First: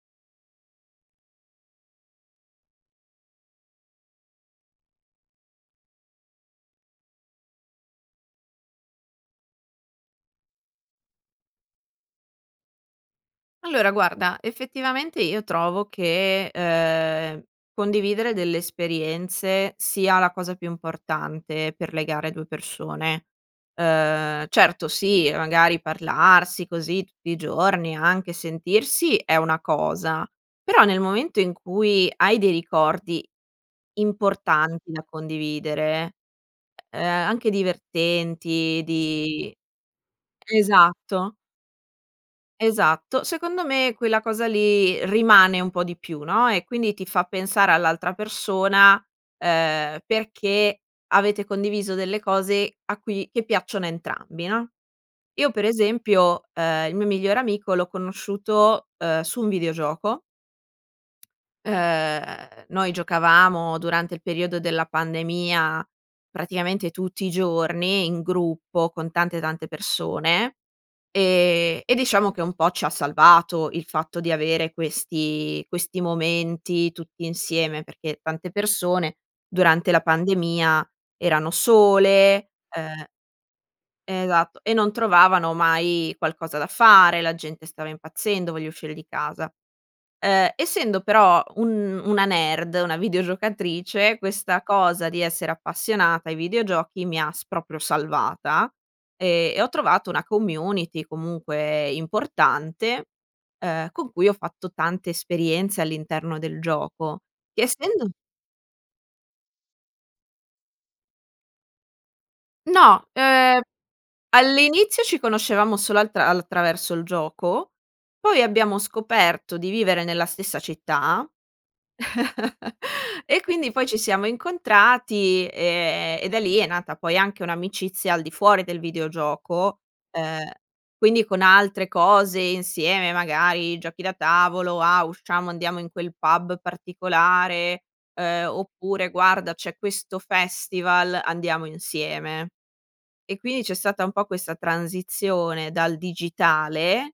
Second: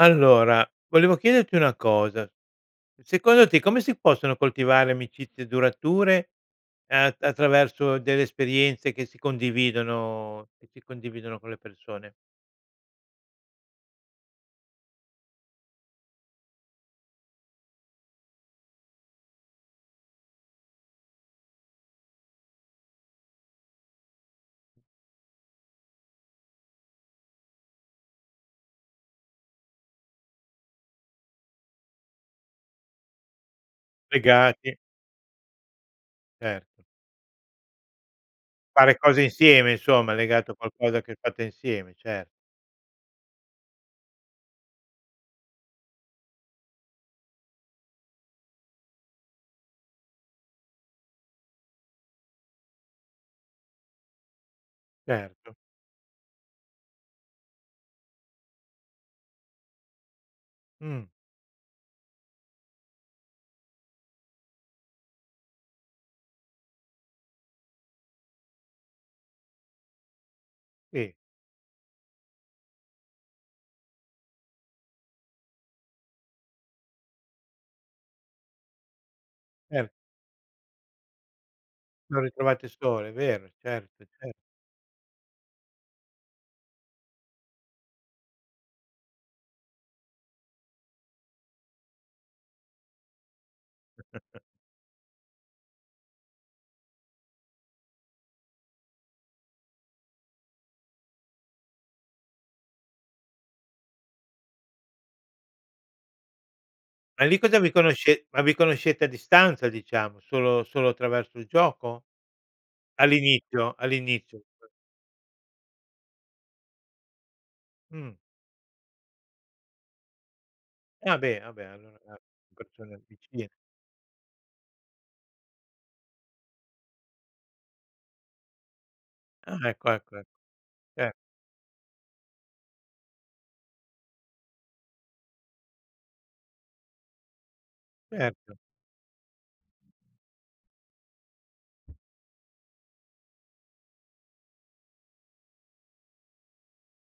Allora, volevo chiederti una cosa. Secondo te come si possono coltivare amicizie durature, ehm, attraverso delle esperienze che si condividono che si condividono con le persone? Allora, guarda effettivamente io trovo che, ehm, condividere delle esperienze sia la cosa più importante per legare 2 persone. Uhm, certo sì, magari parlarsi così tutti i giorni, anche sentirsi, è una cosa. Però, nel momento in cui hai dei ricordi Legati. importanti da condividere, Certo. ehm, anche divertenti Fare cose di insieme insomma, legato a qualcosa che esatto fate insieme, cer esatto. Secondo me quella cosa lì, rimane un po' di più, no, e quindi ti fa pensare all'altra persona, ehm, perché avete condiviso delle cose a cui che piacciono a entrambi, no, io Certo. per esempio, uhm, il mio migliore amico l'ho conosciuto, uhm, su un videogioco Mh. ehm, noi giocavamo durante il periodo della pandemia, praticamente tutti i giorni in gruppo con tante, tante persone. Sì. Ehm, e diciamo che un po' ci ha salvato il fatto di avere questi questi momenti tutti insieme, perché tante persone Cer durante la pandemia erano Si son sole, ritrovate ehm sole, vero, certo, Ehm, ce esatto, e non trovavano mai qualcosa da fare, la gente stava impazzendo: "Voglio uscire di casa". Ehm, essendo però un una nerd, una videogiocatrice, questa cosa di essere appassionata ai videogiochi mi ha s proprio salvata e e ho trovato una community comunque importante, ehm, con cui ho fatto tante esperienze all'interno del gioco. Ma lì cosa Che vi essendo conosce ma vi conoscete a distanza diciamo, solo solo attraverso il gioco? No, ehm, All'inizio all'inizio all'inizio ci conoscevamo solo al tra attraverso il gioco. Mh. Poi, abbiamo scoperto di vivere nella stessa Ah città beh, ah beh. Allora cer persone e vicine. quindi poi, ci siamo incontrati, ehm, e da lì è nata poi, anche un'amicizia al di fuori del Ah, videogioco. ecco, ecco, ecco. Uhm, Cer quindi con altre cose insieme, magari giochi da tavolo: "Ah, usciamo andiamo in quel pub particolare, uhm, Certo. oppure guarda c'è questo festival andiamo insieme." E quindi c'è stata un po' questa transizione dal digitale,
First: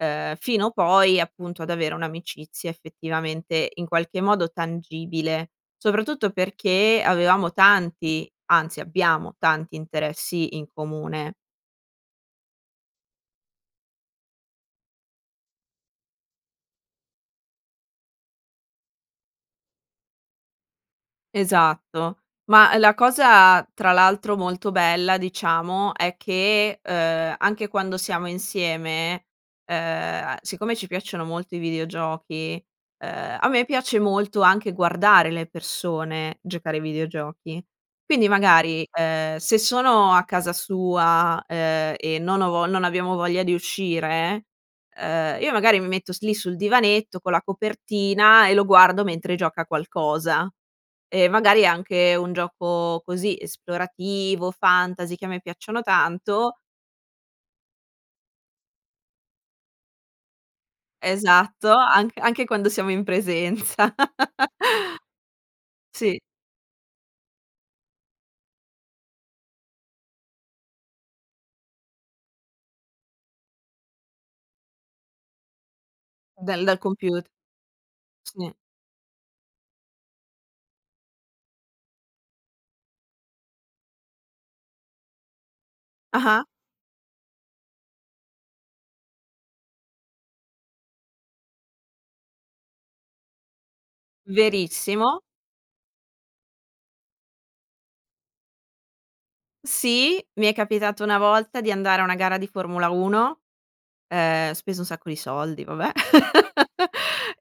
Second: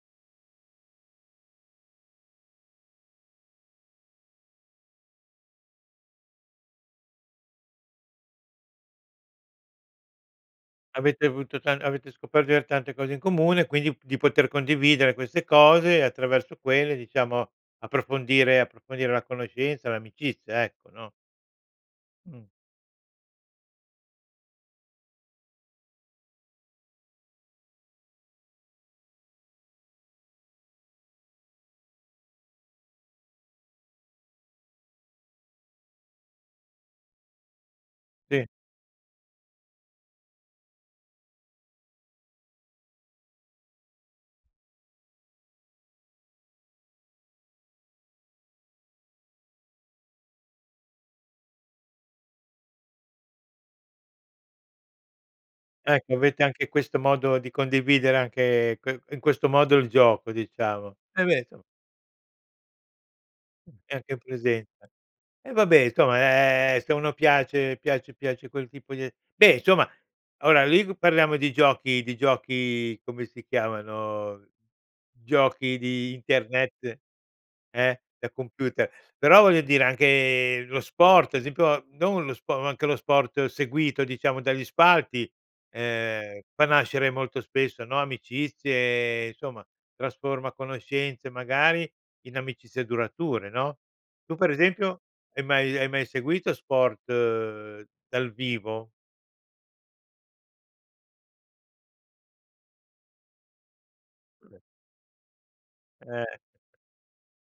uhm, fino poi appunto, ad avere un'amicizia effettivamente in qualche modo tangibile. Soprattutto perché avevamo tanti, anzi abbiamo tanti interessi in Avete comune. avuto ta avete scoperto di aver tante cose in comune, quindi di poter condividere queste cose attraverso quelle diciamo, approfondire approfondire la conoscenza, l'amicizia ecco, no? Esatto. Mh. Ma la cosa, tra l'altro, molto bella diciamo, è che, uhm, anche quando siamo insieme, uhm, siccome ci piacciono molto i videogiochi, uhm, a me piace molto anche guardare le persone giocare ai videogiochi. Quindi Sì. magari, uhm, se sono a casa sua, ehm, e non ho vo non abbiamo voglia di uscire, ehm, io magari mi metto s lì sul divanetto con la copertina e lo guardo mentre gioca a qualcosa e magari è anche un gioco così esplorativo, fantasy che a me piacciono Ecco, avete tanto anche questo modo di condividere anche que in questo modo il gioco, diciamo. E beh, insomma Esatto. An anche quando siamo in presenza. E anche in presenza. E vabbè, insomma, Sì. ehm, se a uno piace piace piace quel tipo di a beh, insomma, ora lì parliamo di giochi di giochi come si chiamano, giochi di Dal dal internet comput eh? Da Sì. computer. Però voglio dire, anche lo sport, ad esempio, non lo spo ma anche lo sport seguito diciamo dagli spalti, ehm, Ah-ah. fa nascere molto spesso, no, amicizie insomma, trasforma conoscenze magari in amicizie durature, no, tu per esempio, Verissimo. hai mai hai mai seguito sport dal vivo? Sì, mi è capitato una volta di andare a una gara di Formula 1, Eh, uhm, beh. speso un sacco di soldi, vabbè. Eh.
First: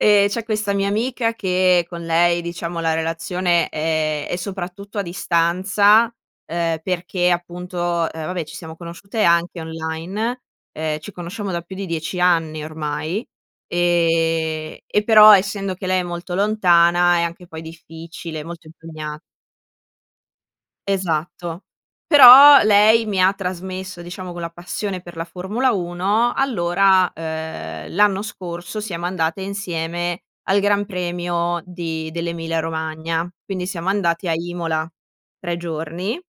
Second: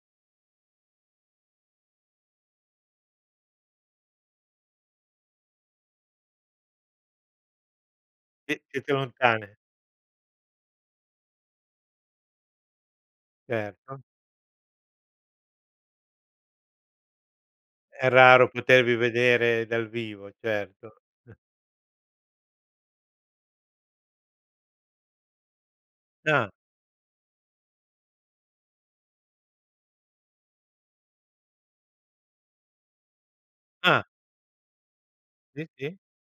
Ehm, c'è questa mia amica che con lei diciamo la relazione, ehm, è soprattutto a distanza, ehm, perché appunto, uhm, vabbè ci Eh, siamo siete conosciute lontane. anche online. Uhm, ci conosciamo da più di 10 anni ormai, Certo. ehm, e però essendo che lei è molto lontana è anche poi È difficile, raro molto potervi impegnat vedere dal vivo, certo. Esatto. Però lei mi ha trasmesso diciamo quella passione per la Formula 1. Ah. Allora, uhm, l'anno scorso siamo andate insieme al Gran Premio di dell'Emilia Romagna. Quindi siamo Ah. andati a Imola 3 Sì, sì. giorni,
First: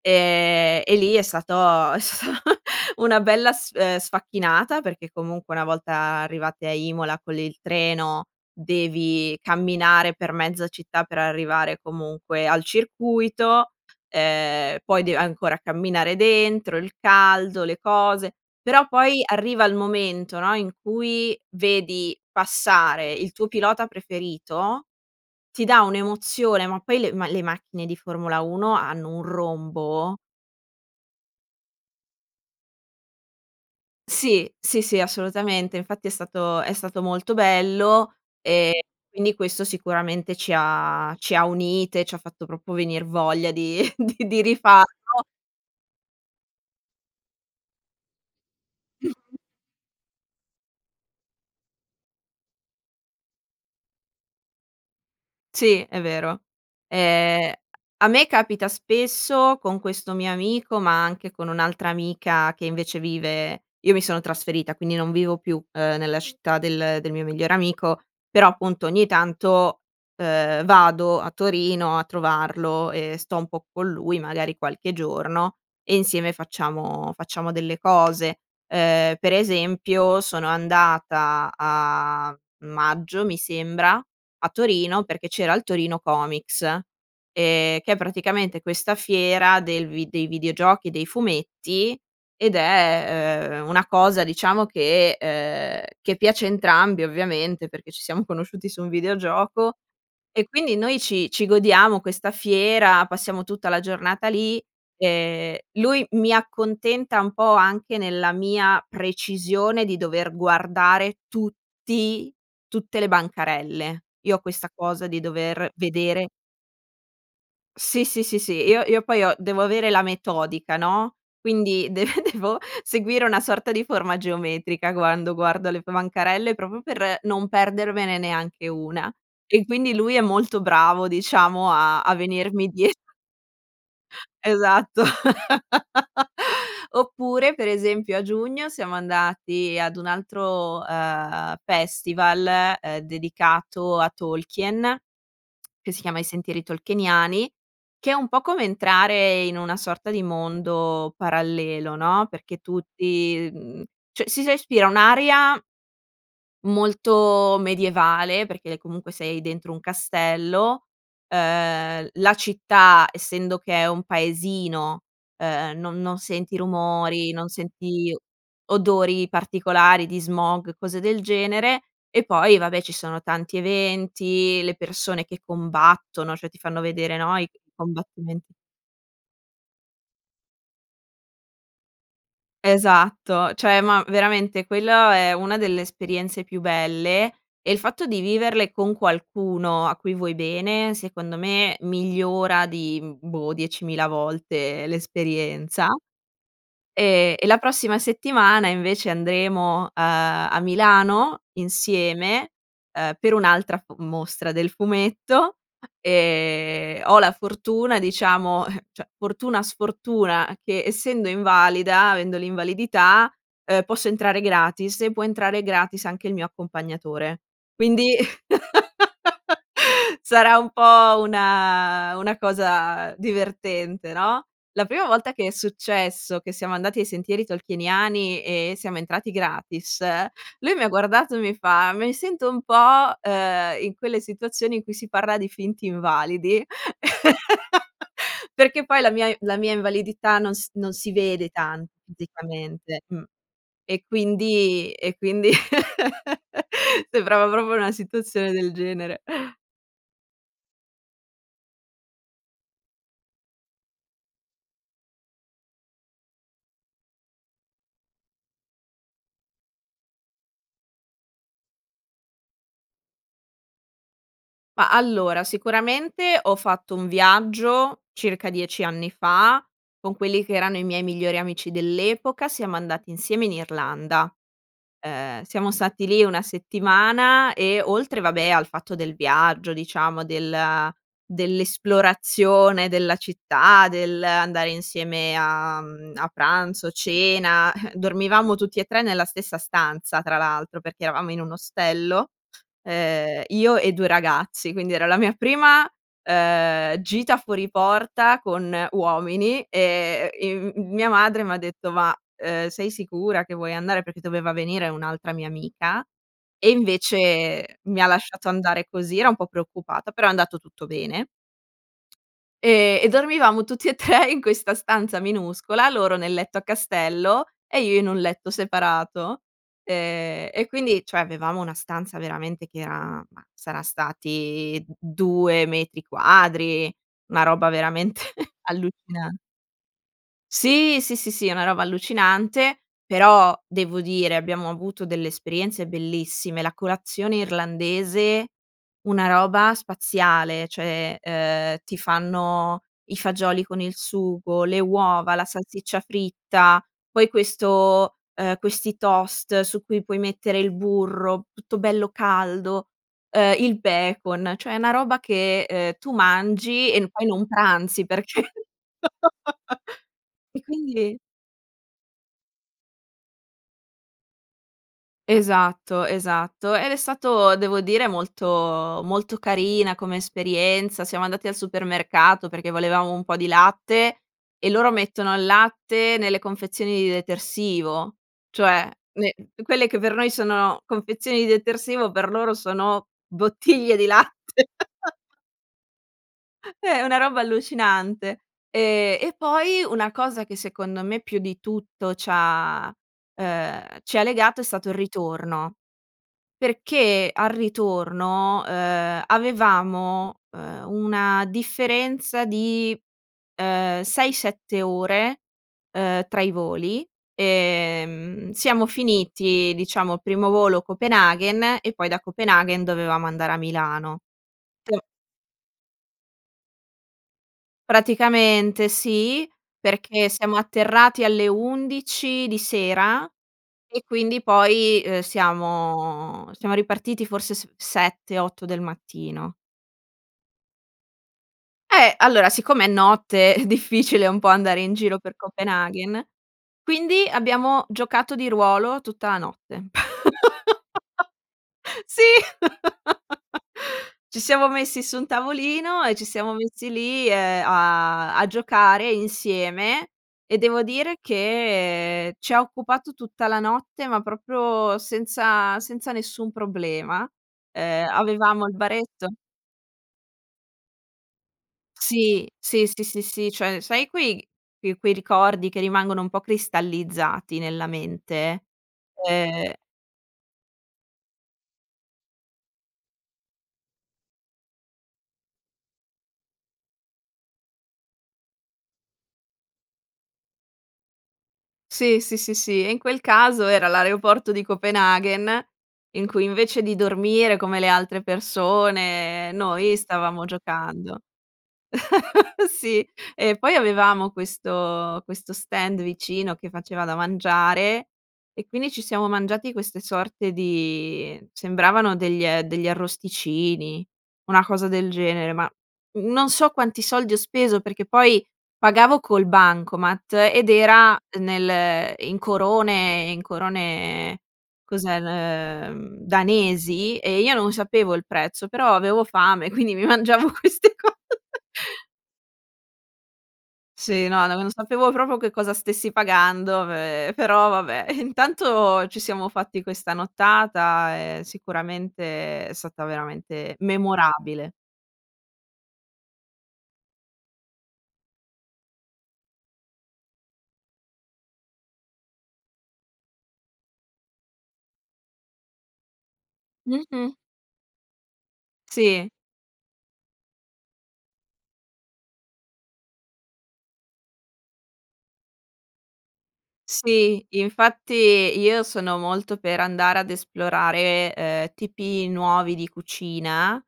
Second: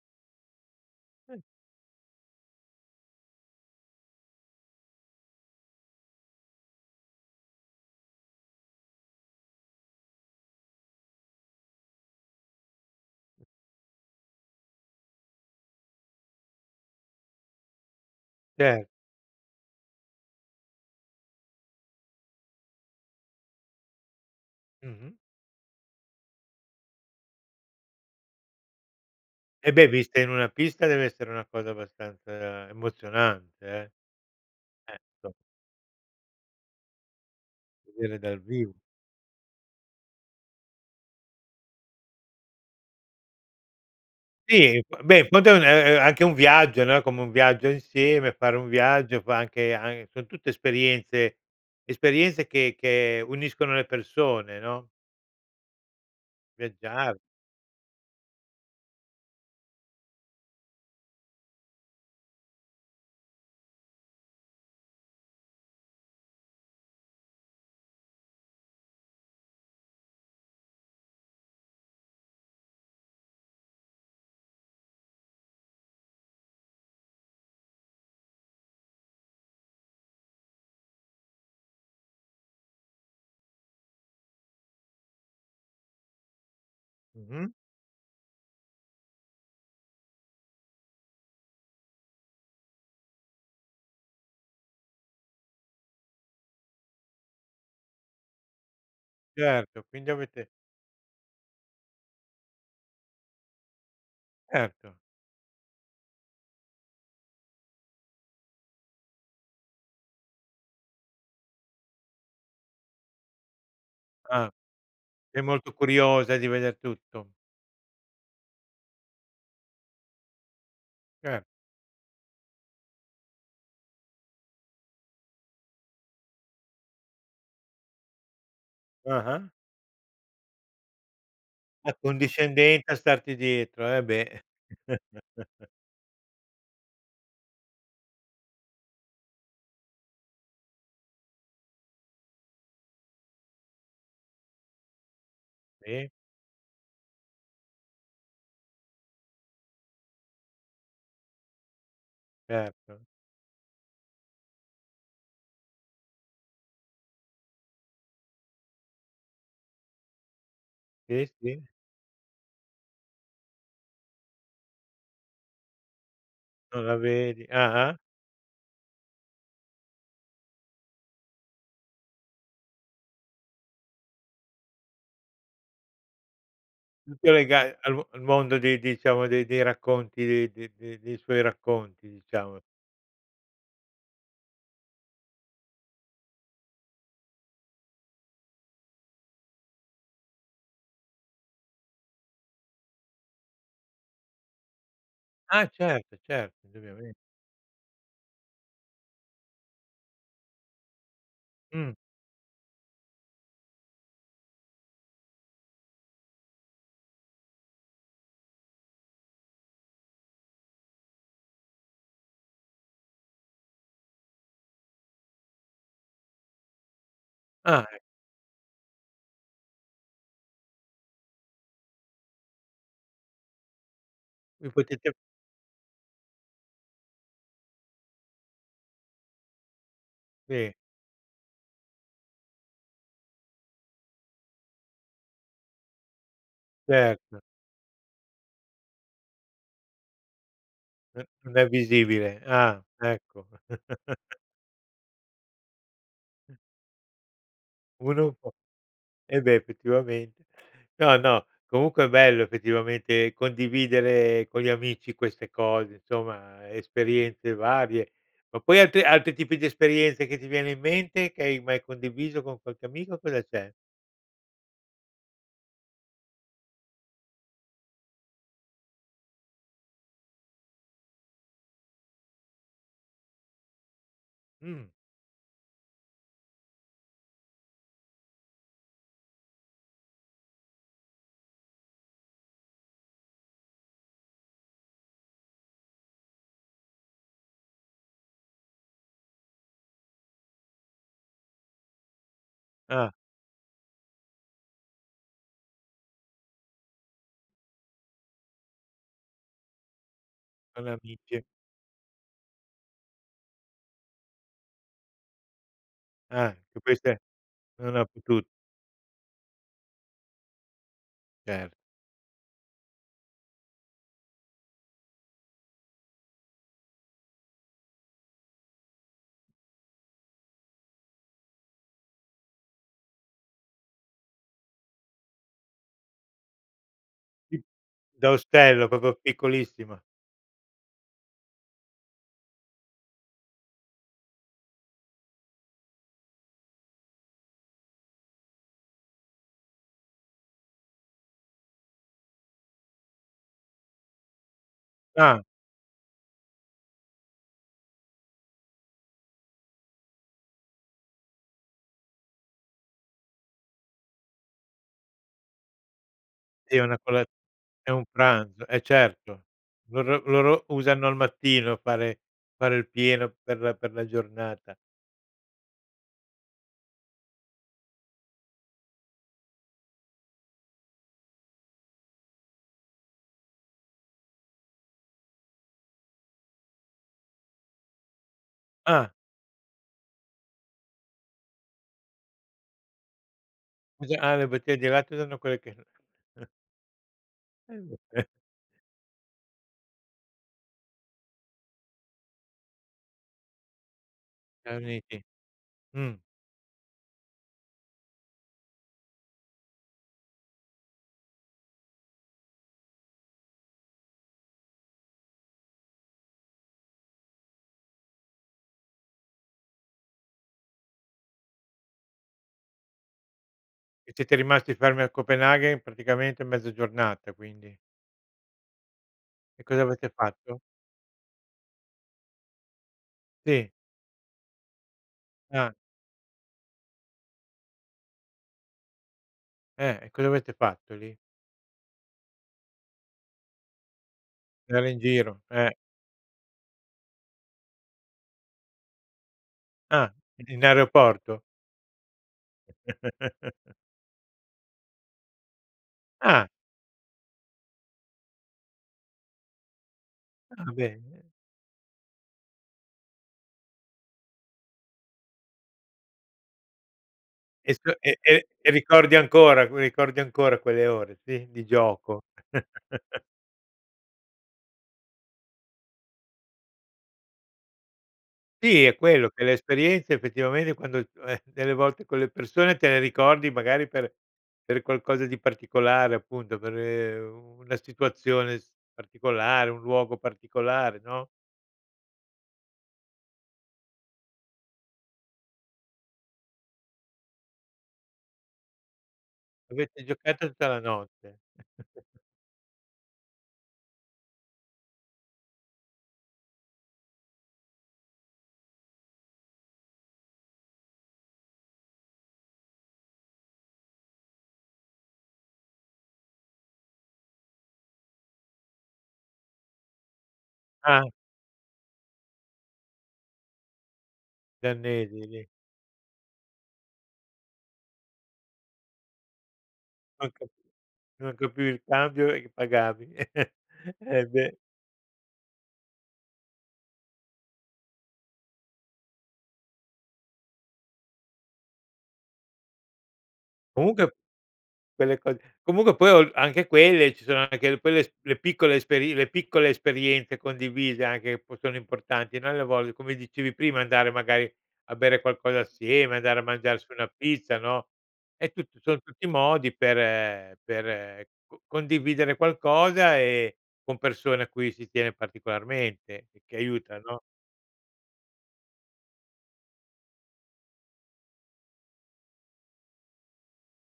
ehm, e lì è Mh. stato è stato una bella sf ehm, sfacchinata. Perché comunque una volta arrivate a Imola con il treno, devi camminare per mezza città per arrivare comunque al circuito. Ehm, poi dei ancora camminare dentro, il caldo, le cose. Però Cer poi arriva il momento, no, in cui vedi passare il tuo pilota preferito, Mh-mh. ti dà un'emozione, ma poi le ma le macchine di Formula 1 hanno un Eh beh, rombo! vista in una pista dev'essere una cosa abbastanza emozionante eh. Sì. Sì, Eh, sì, inso assolutamente. Infatti è stato è stato molto bello, Vedere dal ehm, vivo. e quindi questo sicuramente ci ha ci ha unite, ci ha fatto proprio venir voglia di di di Sì, b beh, rifarlo. in fondo, ehm, ehm, è anche un viaggio, no, è come un viaggio insieme, fare un viaggio, fa anche an son tutte esperienze esperienze che che uniscono le persone, no? Sì, è vero. Viaggiare. Ehm, a me capita spesso con questo mio amico, ma anche con un'altra amica che invece vive io mi sono trasferita, quindi non vivo più, uhm, nella città del del mio migliore amico, però appunto ogni tanto, uhm, vado a Torino a trovarlo e sto un po' con lui, magari qualche giorno, e insieme facciamo facciamo delle cose. Ehm, per esempio sono andata a maggio mi sembra, a Torino, perché c'era il Torino Comics, ehm, Mh-mh. che è praticamente questa fiera del vi dei videogiochi, dei fumetti ed è, ehm, una cosa diciamo che, ehm, che piace a entrambi ovviamente, perché ci siamo conosciuti su un videogioco. Certo, quindi avete E quindi, noi ci ci godiamo questa fiera, passiamo tutta la giornata lì. Certo. Ehm, lui mi accontenta un po' anche nella mia precisione di dover guardare tutti tutte le bancarelle. Io ho Ah. questa cosa di Sei molto dover vedere curiosa di veder tutto. Sì, sì, sì, sì. Io io poi ho devo avere la metodica, no, Cer quindi de devo seguire una sorta di forma geometrica quando guardo le bancarelle, proprio per non perdermene neanche una. Ah-ah. E quindi lui è molto bravo diciamo a a venirmi Accondiscendenza die a starti dietro. Eh, beh. Esatto. Oppure per esempio, a giugno siamo andati ad un altro, ehm, festival, ehm, dedicato a Tolkien che si Sì. chiama "I sentieri tolkieniani", che è un po' come entrare in una sorta di mondo parallelo, no, perché Certo. tutti, mhmm, cioè si respira un'aria molto medievale, perché, ehm, comunque sei dentro un castello. Sì, sì. Ehm, la città, essendo che è un paesino, ehm, non non senti Non la rumori, vedi. non Ah-ah. senti odori particolari di smog, cose del genere. E poi vabbè, ci sono tanti eventi, le persone che combattono, cioè ti fanno vedere, tutto no, i lega al vo al combattimenti mondo di diciamo dei dei racconti, dei d de de dei suoi racconti, diciamo. Esatto. Cioè, ma veramente quello è una delle esperienze più belle e il fatto di viverle con qualcuno a cui vuoi bene secondo me migliora di, mhmm, boh, 10.000 volte Ah, l'esperienza. certo, certo. Indubbiamen Ehm, e la prossima settimana invece andremo, uhm, a Milano Mh. insieme, uhm, per un'altra mostra del fumetto. Ehm, ho la fortuna diciamo, cioè, fortuna, sfortuna, che essendo invalida, avendo l'invalidità, uhm, posso entrare gratis, e può entrare gratis anche il mio accompagnatore. Ah, e Quindi sarà un po' una una cosa divertente, no? Vi La prima potete volta che è successo che siamo andati ai sentieri tolkieniani e siamo entrati gratis, Sì. lui mi ha guardato e mi fa: "Mi sento un po', uhm, in quelle situazioni in cui si parla di finti invalidi". Certo. Perché poi la mia la mia invalidità non si non si No vede non è tanto visibile. Ah, fisicamente, mh. ecco. E quindi e quindi Mh. sembrava proprio una Uno è un situazione po' del genere. eh beh, effettivamente. No, no. Comunque è bello effettivamente condividere con gli amici queste cose. Insomma esperienze varie. Ma poi, altri altri tipi di esperienze che ti viene in mente che hai mai condiviso con qualche amico, cosa c'è? Ma allora, sicuramente ho fatto un viaggio, circa 10 anni fa con quelli che erano i miei migliori amici dell'epoca. Siamo andati insieme in Irlanda. Mh. Uhm, siamo stati lì 1 settimana e oltre, vabbè, al fatto del viaggio diciamo del dell'esplorazione della città, dell'andare insieme a, mhmm, a pranzo, cena, dormivamo tutti e 3 nella stessa stanza tra l'altro, perché eravamo in un ostello. Ah. Uhm, io e 2 ragazzi. Quindi, era la mia prima, uhm, gita fuori porta con uomini e, ehm, Con le mia amiche. madre m'ha detto: "Ma, ehm, sei sicura che vuoi andare?" Perché doveva venire un'altra mia amica, Ah, e che questa invece non mi ha ha potu lasciato andare così, era un po' preoccupata. Però è andato tutto bene. Cer Ehm, e dormivamo tutti e 3 in questa stanza minuscola, loro nel letto a castello e io in un letto separato. Ehm, e quindi, cioè avevamo una stanza veramente che era, ma saran stati 2 metri quadri, una Mh, roba veramente da ostello, proprio allucinan piccolissima. Sì, sì, sì, sì. Una roba allucinante, però devo dire abbiamo avuto delle esperienze bellissime. La colazione irlandese, una roba spaziale. Cioè, ehm, ti fanno i fagioli con il sugo, le uova, Ah. la salsiccia fritta. Poi questo, ehm, questi toast su cui puoi mettere il burro tutto bello caldo, ehm, il bacon. Cioè è una roba che, ehm, tu Sì, mangi una e cola poi non è un pranzi perché pranzo. Eh, certo. Loro e loro usano al quindi mattino fare fare il pieno per per la giornata. Esatto, esatto. Ed è stato devo dire molto molto carina come esperienza, siamo andati al supermercato, perché volevamo un po' di latte e loro mettono il latte nelle confezioni di detersivo, cioè Ah. ne quelle che per noi sono confezioni di detersivo, per loro sono bottiglie di Invece ah le latte. bottiglie di latte sono quelle che Eh, è una roba E vabbè. allucinante. Ehm, e poi una cosa che secondo me più di tutto c'ha, uhm, ci ha legato è Già stato il uniti. ritorno. Mh. Perché al ritorno, uhm, avevamo, uhm, una differenza di, uhm, 6-7 ore, uhm, tra i voli. Ehm, siamo finiti, diciamo il primo volo Copenaghen e poi da Copenaghen dovevamo andare a E Milano. siete rimasti fermi Pe al Copenaghen praticamente mezza giornata quindi? Praticamente sì, E cosa avete perché siamo fatto? atterrati alle 11 di sera Sì. e quindi poi, uhm, Ah. siamo siamo ripartiti forse s 7-8 del mattino. Eh, e cosa avete fatto lì? Eh, allora siccome è notte, è difficile un po' andare Stare in in giro per giro, eh. Copenaghen, quindi abbiamo giocato di ruolo tutta la notte. Ah, in aeroporto. Sì! Ci siamo messi su un tavolino e ci Ah. siamo messi lì, ehm, a a giocare insieme. E Ah, devo dire bene. che ci ha occupato tutta la notte, ma proprio senza senza nessun problema. E sc Uhm, e e avevamo e il ricordi baretto ancora qui ricordi ancora quelle ore, sì, di gioco? Sì. Sì, sì, sì, sì. Cioè, sai quei quei quei ricordi che rimangono un po' cristallizzati nella mente? Sì, è quello, che le Ehm esperienze effettivamente quando, eh, delle volte con le persone te ne ricordi magari per per qualcosa di particolare appunto, per, ehm, una situazione s particolare, un luogo particolare, no? Sì, sì, sì, sì. E in quel caso era l'aereoporto di Copenaghen in cui invece di dormire come le altre persone, noi Avete stavamo giocato tutta la giocando. notte. Sì. E poi avevamo questo questo stand vicino che faceva da mangiare e quindi ci siamo mangiati queste sorte di sembravano degl degli arrosticini, una cosa del genere. Ma, mhmm, non so quanti soldi ho speso, perché poi pagavo col bancomat ed Ah. era nel in corone in corone Gli cos'è, arnesi, lì. ehm, danesi. E io non sapevo il prezzo, però avevo fame, quindi mi Ho mangiavo capi queste co non capivi il cambio e pagavi. Eh, Sì, no. N beh. non sapevo proprio che cosa stessi pagando, ehm, però vabbè. Intanto ci siamo fatti questa nottata, ehm, sicuramente è stata veramente Comunque memorabile. quelle cose comunque poi o anche quelle ci sono anche le quelle s le piccole esperi le piccole esperienze condivise anche, che poi sono importanti, no, alle volte come dicevi prima: andare magari a bere qualcosa assieme, andare a mangiarsi una Mh-mh. pizza, no, è tutto son tutti Sì. modi per per c condividere qualcosa, ehm, con persone a cui si tiene particolarmente e che aiuta, no? Sì, infatti io sono molto per andare ad esplorare, uhm, tipi nuovi di cucina,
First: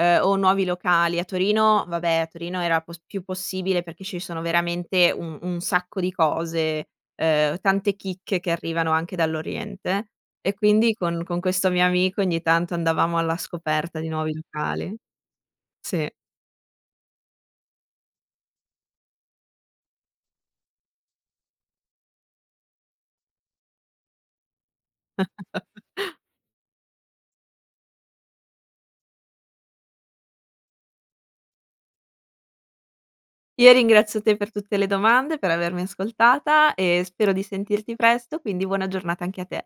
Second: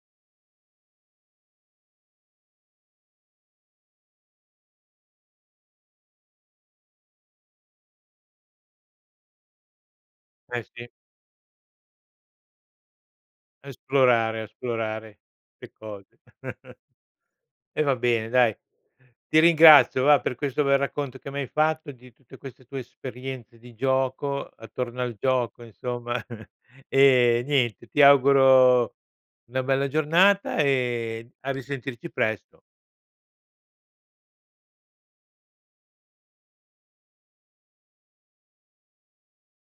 uhm, o nuovi locali. A Torino, vabbè a Torino era p più possibile, perché ci sono veramente un un sacco di cose, uhm, tante chicche che arrivano anche dall'oriente. E Eh, sì. quindi, con con questo mio amico ogni tanto andavamo alla A scoperta di nuovi esplorare, locali. esplorare le Sì. cose. E va bene dai. Ti ringrazio va, per questo bel racconto che mi hai fatto di tutte queste tue esperienze di gioco, attorno al gioco insomma. Ehm, niente, ti auguro una bella giornata e a risentirci presto. Io ringrazio te per tutte le domande, per avermi ascoltata e spero di sentirti presto, quindi buona giornata anche a te.